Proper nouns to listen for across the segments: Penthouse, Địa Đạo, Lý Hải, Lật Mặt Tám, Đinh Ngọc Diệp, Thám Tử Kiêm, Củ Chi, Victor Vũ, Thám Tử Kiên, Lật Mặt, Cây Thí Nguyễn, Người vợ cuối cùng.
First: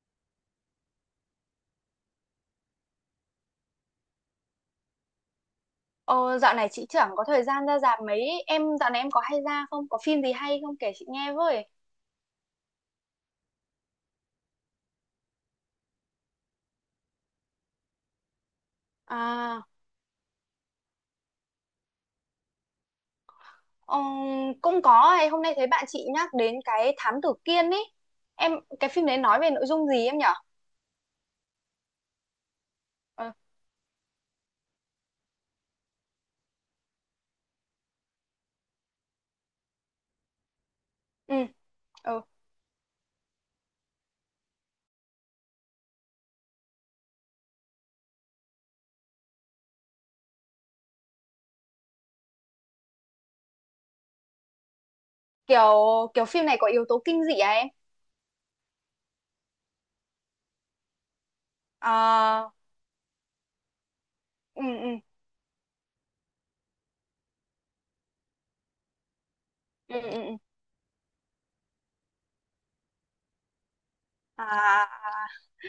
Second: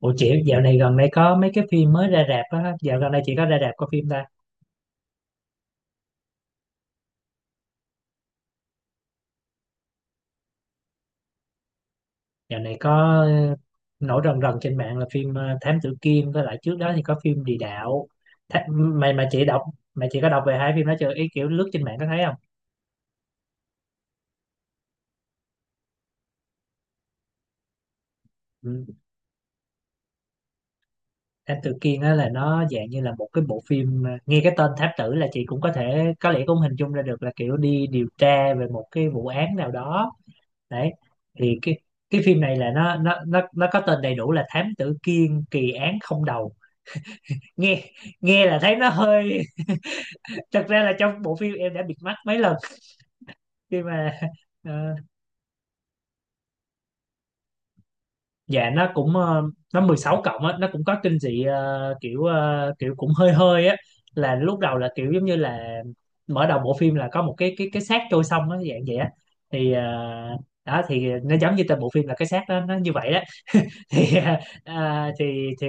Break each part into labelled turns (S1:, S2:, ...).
S1: Ủa chị dạo này gần đây có mấy cái phim mới ra rạp á, dạo gần đây chị có ra rạp có phim ta?
S2: Ờ, dạo này chị chẳng có thời gian ra rạp mấy. Em dạo này em có hay ra không, có phim gì hay không kể chị nghe với.
S1: Dạo này có ờ, nổi rần rần trên mạng là phim Thám Tử Kiên, với lại trước đó thì có phim Địa Đạo. Tha mà chị đọc,
S2: À,
S1: mày chị có đọc về hai phim đó chưa? Ý kiểu lướt trên mạng có thấy không?
S2: cũng có ấy. Hôm nay thấy bạn chị nhắc đến cái Thám Tử Kiên ấy. Em
S1: Ừ.
S2: cái phim đấy nói về nội dung gì em nhở?
S1: Thám Tử Kiên á là nó dạng như là một
S2: Ờ,
S1: cái bộ phim nghe cái tên Thám Tử là chị cũng có thể có lẽ cũng hình dung ra được là kiểu đi điều tra về một cái vụ án nào đó. Đấy.
S2: ừ,
S1: Thì cái
S2: ừ.
S1: phim này là nó có tên đầy đủ là Thám Tử Kiên kỳ án không đầu. Nghe nghe là thấy nó hơi thật ra là trong bộ phim em đã bịt mắt mấy lần khi mà ờ,
S2: Kiểu kiểu phim này có yếu tố kinh dị à em?
S1: dạ, nó cũng nó 16+ á, nó cũng có kinh dị kiểu
S2: À,
S1: kiểu cũng hơi hơi á, là lúc
S2: ừ
S1: đầu là
S2: ừ
S1: kiểu giống như là mở đầu bộ phim là có một cái xác trôi sông á dạng vậy á, thì
S2: ừ ừ ừ.
S1: đó thì nó giống như tên bộ phim là cái xác đó nó như vậy đó thì
S2: À
S1: à,
S2: à,
S1: thì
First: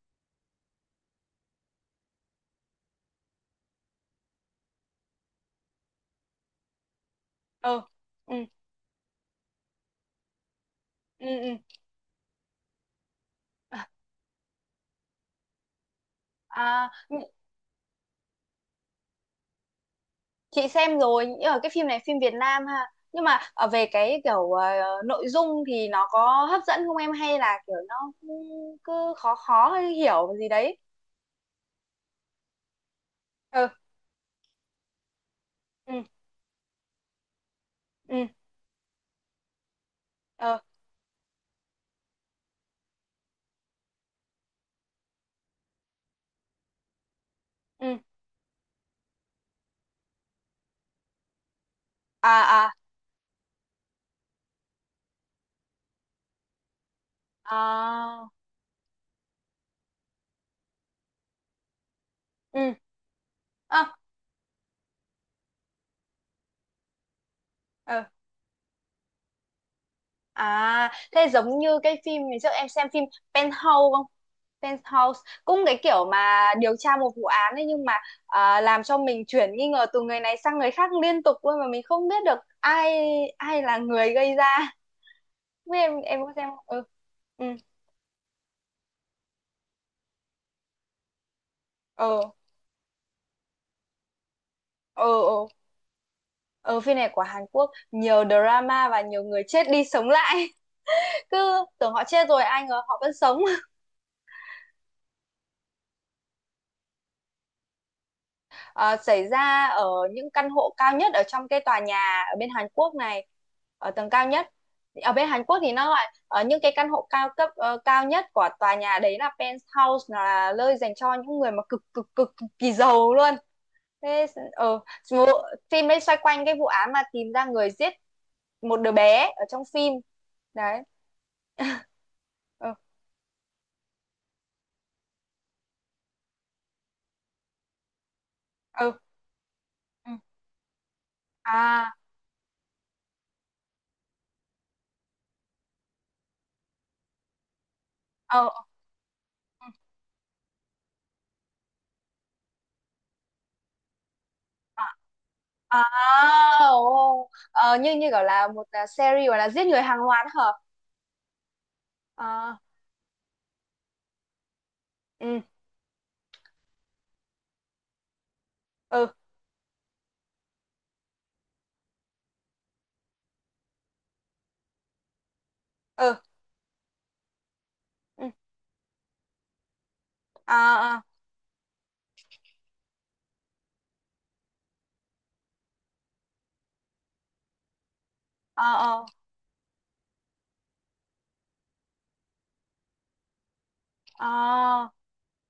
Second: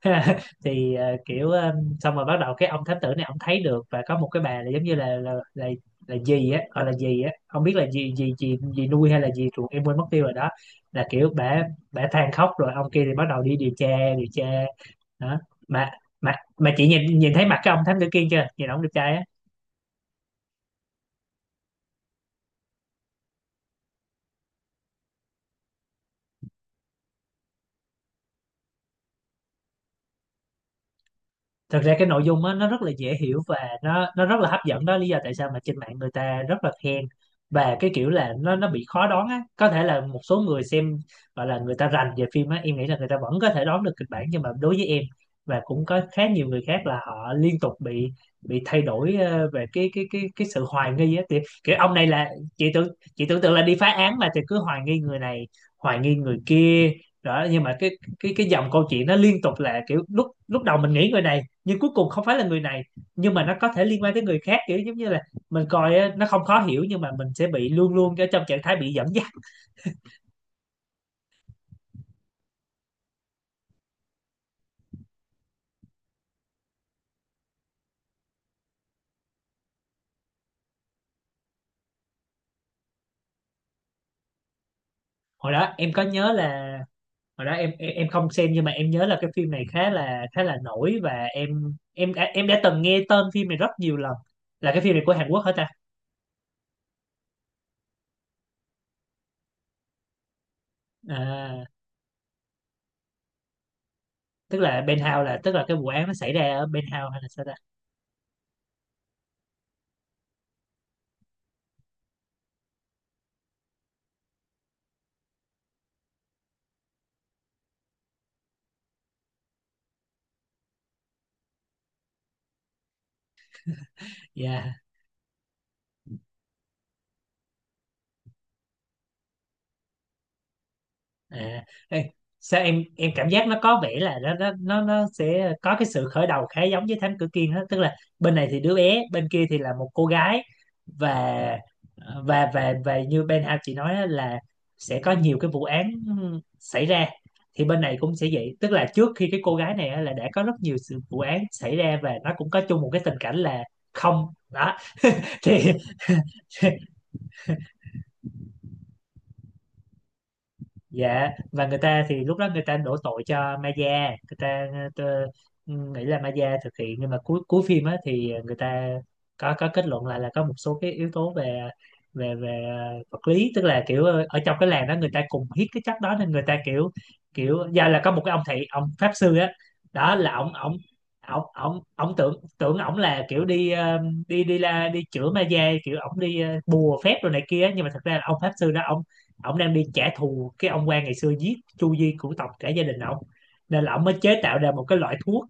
S1: thì à, kiểu xong rồi bắt đầu cái ông thám tử này ông thấy được và có một cái bà là giống như là gì á, gọi là gì á, không biết
S2: ừ
S1: là gì gì
S2: ừ
S1: gì gì nuôi hay là gì ruột, em quên mất tiêu rồi đó, là
S2: ừ
S1: kiểu
S2: ừ.
S1: bả bả than khóc rồi ông kia thì bắt đầu đi điều tra điều tra đó. Mà mà mà chị
S2: À,
S1: nhìn nhìn thấy mặt cái ông thám tử kia chưa, nhìn ông đẹp trai á.
S2: chị xem rồi nhưng mà cái phim này phim Việt Nam ha, nhưng mà ở về cái kiểu nội dung thì nó có hấp dẫn không em hay là kiểu nó cứ, cứ khó khó hay hiểu gì đấy.
S1: Thật ra cái nội dung á nó rất là dễ hiểu và
S2: Ừ
S1: nó rất là hấp dẫn, đó lý do tại sao mà trên
S2: ừ
S1: mạng người ta rất là khen, và cái kiểu
S2: ừ
S1: là nó bị khó đoán á, có thể là một số
S2: ừ
S1: người xem gọi là người ta rành về phim á em nghĩ là người ta vẫn có thể đoán được kịch bản nhưng mà đối với em và cũng có khá nhiều người khác là họ liên tục
S2: ừ
S1: bị thay đổi về cái sự hoài nghi á, thì kiểu ông này là
S2: à
S1: chị
S2: à
S1: tưởng chị tưởng tượng là đi phá án mà thì cứ hoài nghi người này, hoài nghi người kia đó, nhưng mà cái
S2: à
S1: cái cái dòng câu chuyện nó liên tục là kiểu lúc lúc đầu mình nghĩ người này nhưng cuối cùng không phải là người
S2: ừ ừ
S1: này, nhưng mà nó có
S2: à,
S1: thể liên quan tới người khác, kiểu giống như là mình coi á, nó không khó hiểu nhưng mà mình sẽ bị luôn
S2: ừ.
S1: luôn ở trong trạng thái bị dẫn dắt.
S2: À, thế giống như cái phim ngày trước em xem phim Penthouse không? Penthouse cũng cái kiểu mà điều tra một vụ án ấy, nhưng mà à, làm cho mình chuyển nghi ngờ từ người này sang người khác liên tục luôn mà mình không biết được ai ai là người gây ra.
S1: Hồi đó
S2: Với
S1: em có
S2: em
S1: nhớ
S2: có xem không?
S1: là
S2: Ừ.
S1: hồi
S2: Ừ.
S1: đó em không xem nhưng mà em nhớ là cái phim này khá là nổi và em em đã,
S2: Ờ.
S1: em đã từng nghe tên phim này rất nhiều lần, là cái phim này
S2: Ờ
S1: của Hàn Quốc
S2: ờ.
S1: hả ta.
S2: Ờ, phim này của Hàn Quốc nhiều drama và nhiều người chết đi sống lại. Cứ
S1: À,
S2: tưởng họ chết rồi ai ngờ họ vẫn sống.
S1: tức là Penthouse tức là cái vụ án nó xảy ra ở Penthouse hay là sao ta.
S2: Ờ, xảy ra ở những căn hộ cao nhất ở trong cái tòa nhà ở bên Hàn Quốc này, ở tầng cao nhất, ở bên Hàn Quốc thì nó gọi ở những cái căn hộ cao cấp cao nhất của tòa nhà đấy là penthouse, là nơi dành cho những người mà cực cực cực, cực kỳ giàu luôn. Thế
S1: Yeah.
S2: ờ vụ- phim đấy xoay quanh cái vụ án mà tìm ra người giết một đứa bé ở trong phim đấy.
S1: À, ê, sao
S2: Ừ
S1: em cảm giác nó có vẻ là nó sẽ có cái sự khởi đầu khá giống với Thám Tử Kiên đó, tức là bên này thì đứa
S2: ừ
S1: bé, bên kia thì là một cô
S2: ừ.
S1: gái, và
S2: À
S1: và như Ben Hao chị nói á, là sẽ có nhiều cái vụ án xảy ra, thì bên này cũng sẽ
S2: ờ
S1: vậy, tức là trước khi cái cô gái này á, là đã có rất nhiều sự vụ án xảy ra và nó cũng có chung một cái tình cảnh là không đó.
S2: ờ,
S1: Thì
S2: À, ồ, ờ, như như kiểu là một à, series gọi là giết người hàng loạt hả?
S1: dạ, và người ta thì lúc đó
S2: À,
S1: người ta đổ tội cho Maya, người ta ờ,
S2: ừ,
S1: nghĩ là Maya thực hiện nhưng mà cuối cuối phim á thì người ta
S2: ừ,
S1: có kết luận lại là có một số cái yếu tố về về về ờ, vật lý, tức là kiểu ở trong cái làng đó người ta cùng hít cái chất đó
S2: ừ,
S1: nên người ta kiểu kiểu do là có một
S2: ừ,
S1: cái ông thầy ông pháp sư á, đó là ông ông
S2: à, à,
S1: ông ông ông tưởng tưởng ổng là kiểu đi ờ, đi đi la đi chữa ma da, kiểu ổng đi bùa phép rồi này kia nhưng mà thật ra là ông pháp
S2: à,
S1: sư đó
S2: à,
S1: ổng đang đi trả thù cái ông quan ngày xưa giết Chu Di cửu tộc cả gia đình ổng, nên là ổng mới chế tạo ra một
S2: à,
S1: cái loại thuốc,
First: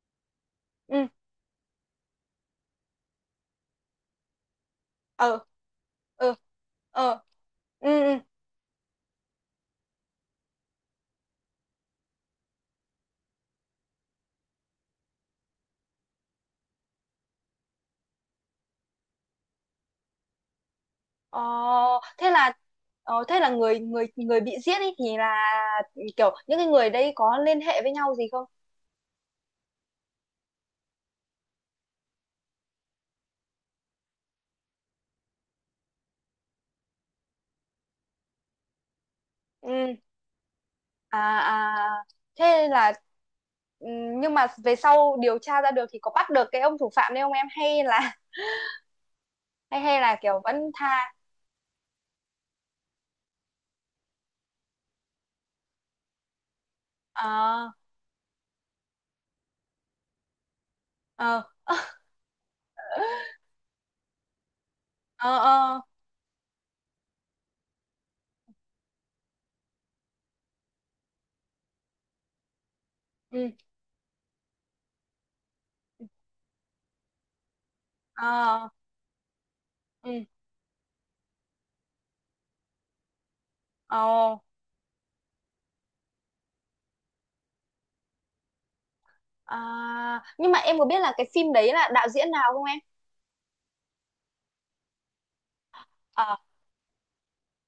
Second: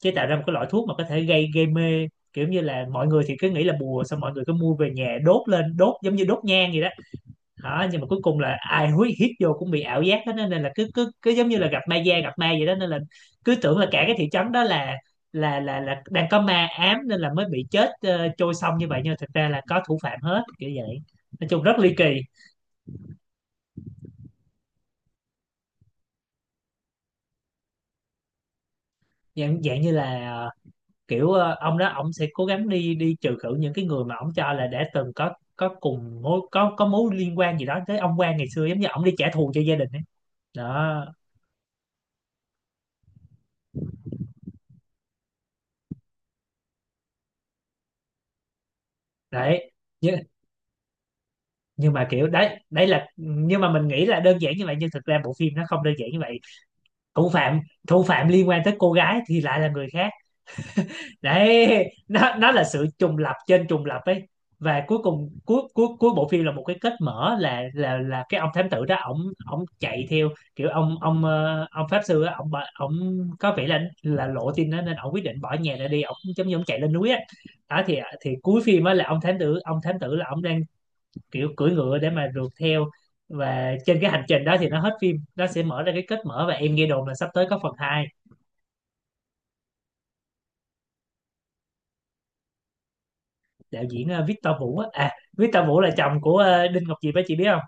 S1: chế tạo ra một cái loại thuốc mà có
S2: ừ,
S1: thể gây gây mê, kiểu như là mọi người thì cứ nghĩ là bùa xong mọi người cứ mua về nhà
S2: ừ,
S1: đốt lên đốt giống như
S2: ừ,
S1: đốt nhang vậy đó,
S2: ừ,
S1: đó nhưng
S2: ừ,
S1: mà
S2: ừ.
S1: cuối cùng là ai húi hít vô cũng bị ảo giác hết á, nên là cứ cứ cứ giống như là gặp ma da gặp ma vậy đó, nên là cứ tưởng là cả cái thị trấn đó là là đang có ma ám nên là mới bị chết trôi sông như vậy nhưng mà thực ra là có thủ phạm hết kiểu vậy,
S2: Ờ,
S1: nói chung rất ly kỳ.
S2: thế là ờ, thế là người người người bị giết ấy thì là kiểu những cái người đấy có liên hệ với nhau gì không?
S1: Dạng dạng như là ờ, kiểu ông đó ông sẽ cố gắng đi đi trừ khử những cái người mà ông cho là đã từng có cùng mối có mối liên quan gì đó tới ông quan ngày xưa, giống như ông đi trả thù cho gia đình
S2: Ừ,
S1: ấy đó,
S2: à, à, thế là ừ, nhưng mà về sau điều tra ra được thì có bắt được cái ông thủ phạm đấy không em hay là
S1: đấy
S2: hay hay
S1: nhưng,
S2: là kiểu vẫn tha
S1: nhưng mà kiểu đấy đấy là, nhưng mà mình nghĩ là đơn giản như vậy nhưng thực ra bộ phim nó không đơn giản như vậy. thủ phạm
S2: ờ
S1: thủ phạm liên quan tới cô gái thì lại là người khác,
S2: ờ
S1: đấy
S2: ờ
S1: nó là sự trùng lập trên trùng lập ấy, và cuối cùng
S2: ờ
S1: cuối
S2: ờ,
S1: cuối cuối bộ phim là một cái kết mở, là là cái ông thám tử đó ổng ổng chạy theo kiểu ông pháp sư á, ổng
S2: ừ
S1: có vẻ là lộ tin đó nên ổng quyết định bỏ nhà ra đi, ổng giống như ổng chạy lên núi á, đó thì cuối
S2: ờ
S1: phim á là ông thám tử
S2: ừ
S1: là ổng đang kiểu cưỡi ngựa để mà rượt theo, và trên cái hành
S2: ờ.
S1: trình đó thì nó hết phim, nó sẽ mở ra cái kết mở và em nghe đồn là sắp tới có phần hai.
S2: À, nhưng mà em có biết là cái phim đấy là đạo diễn nào không em?
S1: Đạo diễn Victor Vũ á, à Victor Vũ là chồng
S2: Ờ
S1: của Đinh Ngọc Diệp á, chị biết không.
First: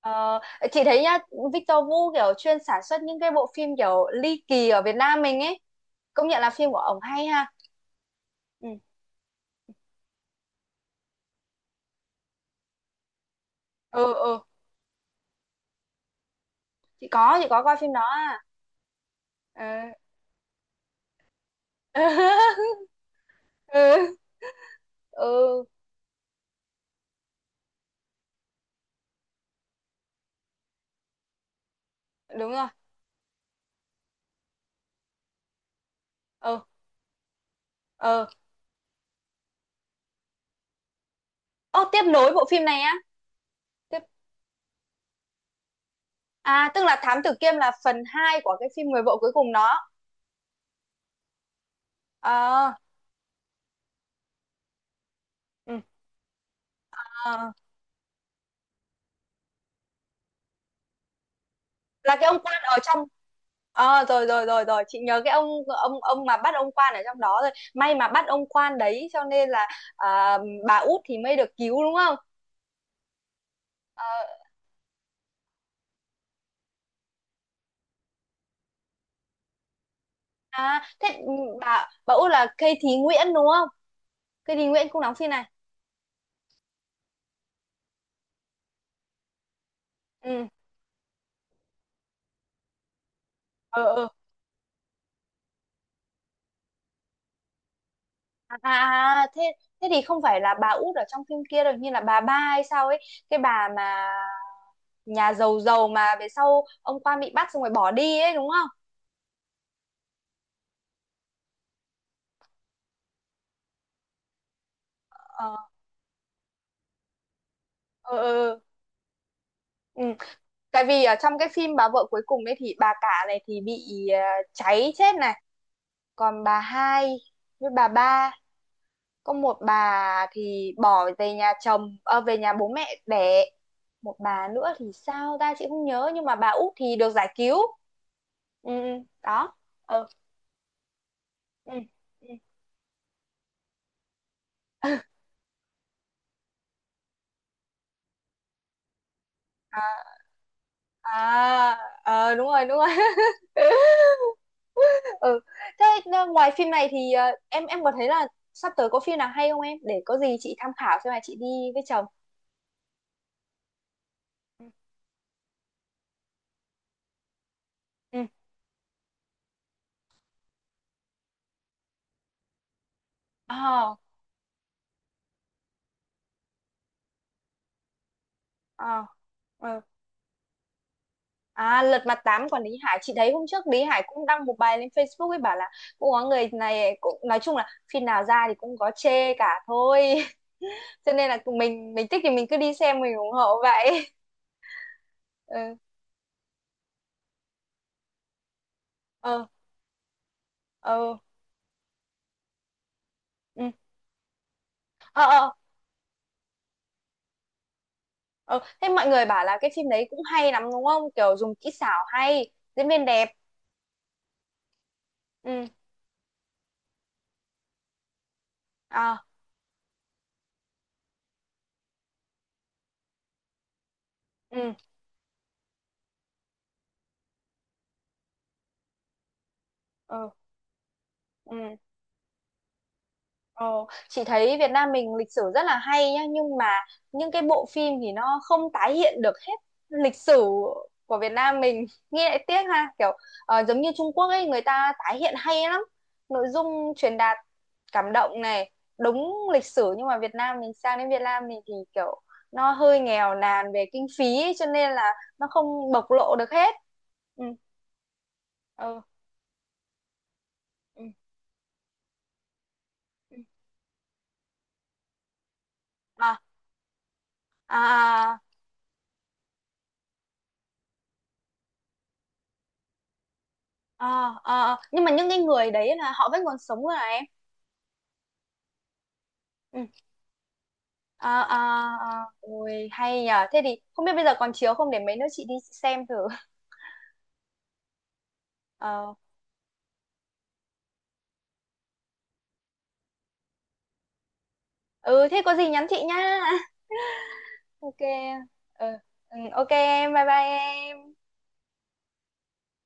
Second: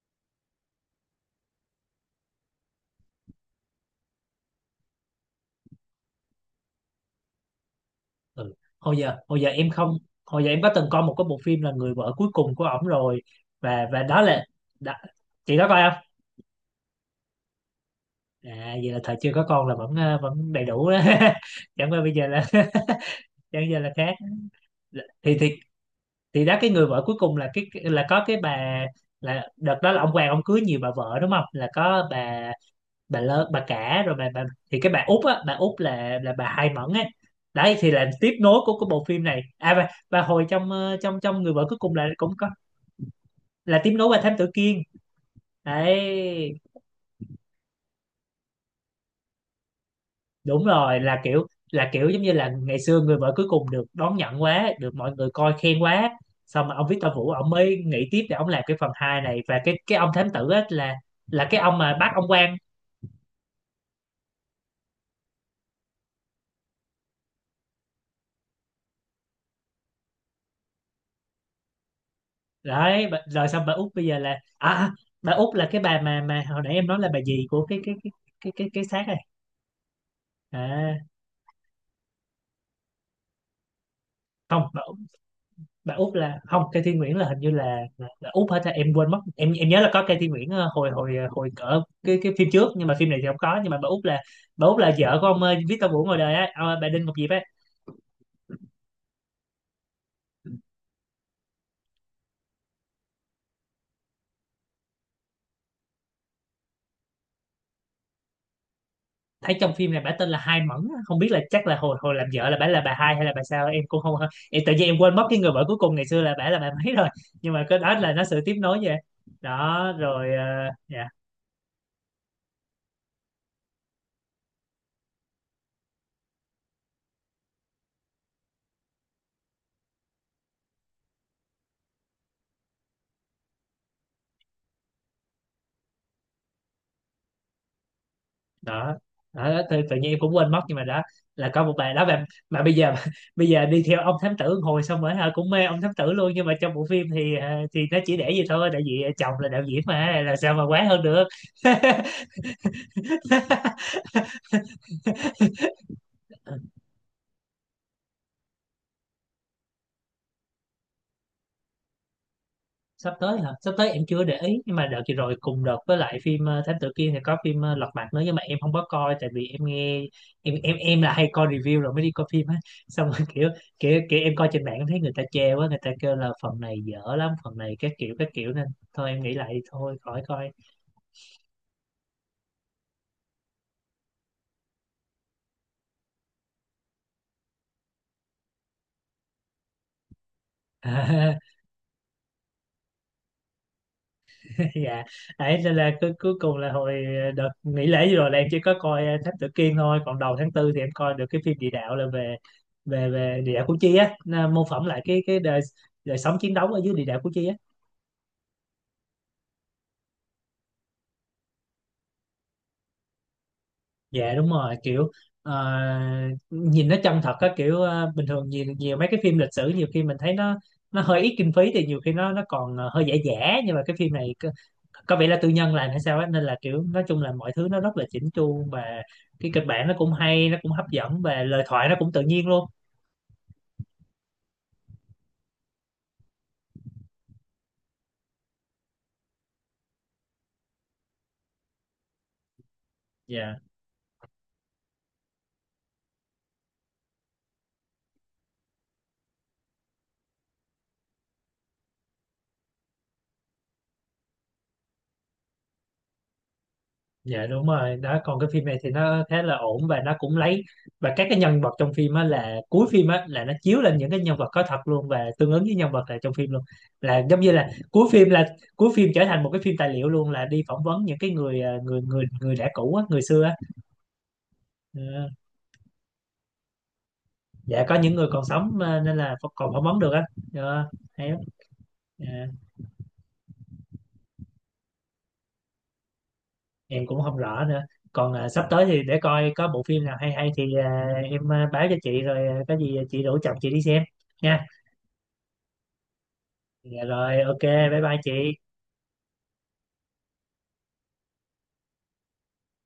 S2: ờ, chị thấy nhá Victor Vũ kiểu chuyên sản xuất những cái bộ phim kiểu ly kỳ ở Việt Nam mình ấy, công nhận là phim của ổng hay ha.
S1: Ừ.
S2: Ừ
S1: Hồi giờ em không hồi giờ em có từng coi một cái bộ phim là Người Vợ Cuối Cùng của ổng rồi, và
S2: ừ
S1: đó
S2: ừ.
S1: là đó, chị có coi không.
S2: Chị có coi phim đó à.
S1: À vậy là thời chưa có
S2: Ừ
S1: con là vẫn vẫn đầy đủ đó chẳng qua bây giờ là chẳng giờ
S2: ừ
S1: là khác. thì thì
S2: ừ
S1: thì đó, cái Người Vợ Cuối Cùng là cái là có cái bà, là đợt đó là ông Hoàng ông cưới nhiều bà vợ đúng không, là có
S2: đúng rồi
S1: bà lơ bà cả rồi bà thì cái bà Út á, bà Út là bà
S2: ừ
S1: Hai Mẫn á, đấy thì là
S2: ừ.
S1: tiếp nối của cái bộ phim này à, và hồi trong trong trong Người Vợ Cuối
S2: Ô,
S1: Cùng
S2: tiếp
S1: là cũng
S2: nối bộ
S1: có,
S2: phim này á.
S1: là tiếp
S2: Tiếp.
S1: nối qua Thám Tử Kiên. Đấy
S2: À, tức là Thám Tử Kiêm là phần 2 của cái phim Người vợ cuối cùng đó.
S1: đúng rồi, là kiểu giống như là
S2: Ờ,
S1: ngày xưa Người Vợ Cuối Cùng được đón nhận quá, được mọi người coi khen
S2: Ừ.
S1: quá, xong mà ông Victor Vũ
S2: Ờ.
S1: ông mới nghĩ tiếp để ông làm cái phần hai này, và cái ông thám tử á là cái ông mà bắt
S2: Là cái
S1: ông
S2: ông
S1: quan.
S2: quan ở trong. Ờ rồi rồi rồi rồi, chị nhớ cái ông mà bắt ông quan ở trong đó rồi. May mà bắt ông quan đấy cho nên là à, bà Út thì mới được cứu đúng không?
S1: Đấy, bà- rồi xong bà Út bây giờ là
S2: Ờ,
S1: bà Út là cái bà mà hồi nãy em nói là bà gì của cái xác này.
S2: à
S1: À
S2: thế ừ, bà Út là Cây Thí Nguyễn đúng không? Cây
S1: không,
S2: Thí Nguyễn cũng đóng phim này.
S1: Bà Út là không, cây Thiên Nguyễn là hình như là Út hết á, em quên mất. Em nhớ là có cây Thiên
S2: Ừ.
S1: Nguyễn ờ, hồi hồi ờ, hồi cỡ cái phim trước nhưng mà phim này thì không có, nhưng mà
S2: Ờ ờ.
S1: bà Út là vợ của ông Victor Vũ ngoài đời á, ông, bà Đinh Ngọc Diệp á.
S2: À, à, thế thế thì không phải là bà Út ở trong phim kia rồi, như là bà Ba hay sao ấy, cái bà mà nhà giàu giàu mà về sau ông Quan bị bắt xong rồi bỏ đi ấy đúng không?
S1: Thấy trong phim này bả tên là Hai Mẫn á, không biết là chắc là hồi hồi làm vợ là bả là bà Hai hay là bà sao em cũng không. Em tự nhiên quên mất cái người
S2: Ờ,
S1: vợ cuối cùng ngày xưa là bả là bà mấy rồi, nhưng mà cái đó là
S2: ừ,
S1: nó sự tiếp
S2: ừ,
S1: nối vậy đó
S2: ừ.
S1: rồi
S2: Tại vì
S1: dạ.
S2: ở trong cái phim bà vợ cuối cùng ấy thì bà cả này thì bị cháy chết này, còn bà hai với bà ba, có một bà thì bỏ về nhà chồng, ờ, về nhà bố mẹ đẻ, một bà nữa thì sao ta chị không nhớ nhưng mà bà út thì được giải cứu. Ừ,
S1: Đó,
S2: ừ, đó.
S1: đó tự, tự
S2: Ờ,
S1: nhiên em cũng quên mất nhưng mà đó là có
S2: ừ.
S1: một bài đó
S2: Ừ.
S1: mà bây giờ bây giờ đi theo ông thám tử hồi xong rồi hả, cũng mê ông thám tử luôn, nhưng mà trong bộ phim thì thì nó chỉ để vậy thôi, tại vì chồng là đạo diễn
S2: À,
S1: mà làm sao mà quá hơn được.
S2: à, ờ, đúng rồi, đúng rồi. Ừ. Thế ờ, ngoài phim này thì ờ, em có thấy là sắp tới có phim nào hay không em? Để có gì chị tham khảo xem là chị đi với chồng.
S1: Sắp tới hả, sắp tới em chưa để ý, nhưng mà đợt vừa rồi cùng đợt với lại phim Thám Tử Kiên thì có phim Lật Mặt nữa,
S2: Ừ.
S1: nhưng mà em không có coi tại vì em nghe. Em là hay coi review rồi mới đi coi phim á, xong rồi kiểu,
S2: À,
S1: kiểu em coi trên mạng em thấy người ta chê quá, người ta kêu là phần này dở lắm, phần này các kiểu các kiểu, nên
S2: à,
S1: thôi em nghĩ lại
S2: ờ. Ờ.
S1: thôi khỏi coi.
S2: À, Lật Mặt Tám của Lý Hải, chị thấy hôm trước Lý Hải cũng đăng một bài lên Facebook ấy bảo là cũng có người này cũng nói chung là phim nào ra thì cũng có chê cả thôi cho nên là mình thích thì mình cứ đi xem mình ủng hộ vậy.
S1: Dạ,
S2: Ừ
S1: đấy nên là cuối cuối cùng là hồi đợt nghỉ lễ vừa rồi là em chỉ có coi Thám
S2: ờ
S1: Tử Kiên thôi, còn đầu tháng tư thì em coi
S2: ờ
S1: được cái phim địa đạo, là về về về địa đạo
S2: ừ.
S1: Củ Chi á, nó mô phỏng lại cái
S2: Ờ.
S1: cái
S2: Ờ.
S1: đời đời sống chiến đấu ở dưới địa đạo Củ Chi á.
S2: Ờ, thế mọi người bảo là cái phim đấy cũng hay lắm đúng không? Kiểu dùng kỹ xảo hay, diễn viên đẹp.
S1: Dạ đúng rồi, kiểu
S2: Ừ.
S1: ờ, nhìn nó chân thật á, kiểu bình thường nhiều, nhiều mấy cái
S2: À,
S1: phim lịch sử nhiều khi mình thấy nó hơi ít kinh phí thì nhiều khi nó còn hơi giả giả, nhưng mà cái phim này
S2: ừ,
S1: có vẻ là tư nhân làm hay sao á, nên là kiểu nói chung là mọi thứ nó rất là chỉnh chu, và cái kịch bản nó cũng
S2: ừ,
S1: hay, nó cũng hấp dẫn, và lời
S2: ừ.
S1: thoại nó cũng tự nhiên luôn.
S2: Ờ, chị thấy Việt Nam mình lịch sử rất là hay nhá nhưng mà những cái bộ phim thì nó không tái hiện được hết lịch sử của Việt Nam mình, nghe lại tiếc ha, kiểu
S1: Dạ.
S2: ờ, giống như Trung Quốc ấy người ta tái hiện hay lắm, nội dung truyền đạt cảm động này, đúng lịch sử, nhưng mà Việt Nam mình sang đến Việt Nam mình thì kiểu nó hơi nghèo nàn về kinh phí ấy, cho nên là nó không bộc lộ được hết. Ừ,
S1: Dạ đúng rồi đó, còn cái phim này thì
S2: ừ,
S1: nó khá là ổn, và nó cũng lấy
S2: ừ.
S1: và các cái nhân vật trong phim á, là cuối phim á
S2: Ừ.
S1: là nó chiếu lên những cái nhân vật có thật luôn và tương ứng với nhân vật là trong
S2: À,
S1: phim luôn, là giống như
S2: à à.
S1: là cuối phim trở thành một cái phim tài liệu luôn, là đi phỏng vấn những cái người à, người người người đã cũ á, người xưa á.
S2: Ờ, ờ, ờ.
S1: Ờ,
S2: Nhưng mà những cái người đấy là họ vẫn còn sống rồi này em.
S1: dạ có những người còn sống à, nên là còn
S2: Ừ.
S1: phỏng vấn được á. Ờ, hay lắm.
S2: Ờ, ờ, ờ.
S1: Dạ,
S2: Ôi hay nhờ, thế thì không biết bây giờ còn chiếu không để mấy nữa chị đi xem thử.
S1: em cũng không rõ nữa, còn à, sắp tới thì
S2: Ờ,
S1: để coi có bộ phim nào hay hay thì à, em à, báo cho chị, rồi à, có gì chị rủ chồng chị đi xem nha.
S2: ừ thế có gì nhắn chị nhá.
S1: Dạ rồi, ok,
S2: Ok
S1: bye bye chị.
S2: ừ, ừ ok em bye bye em.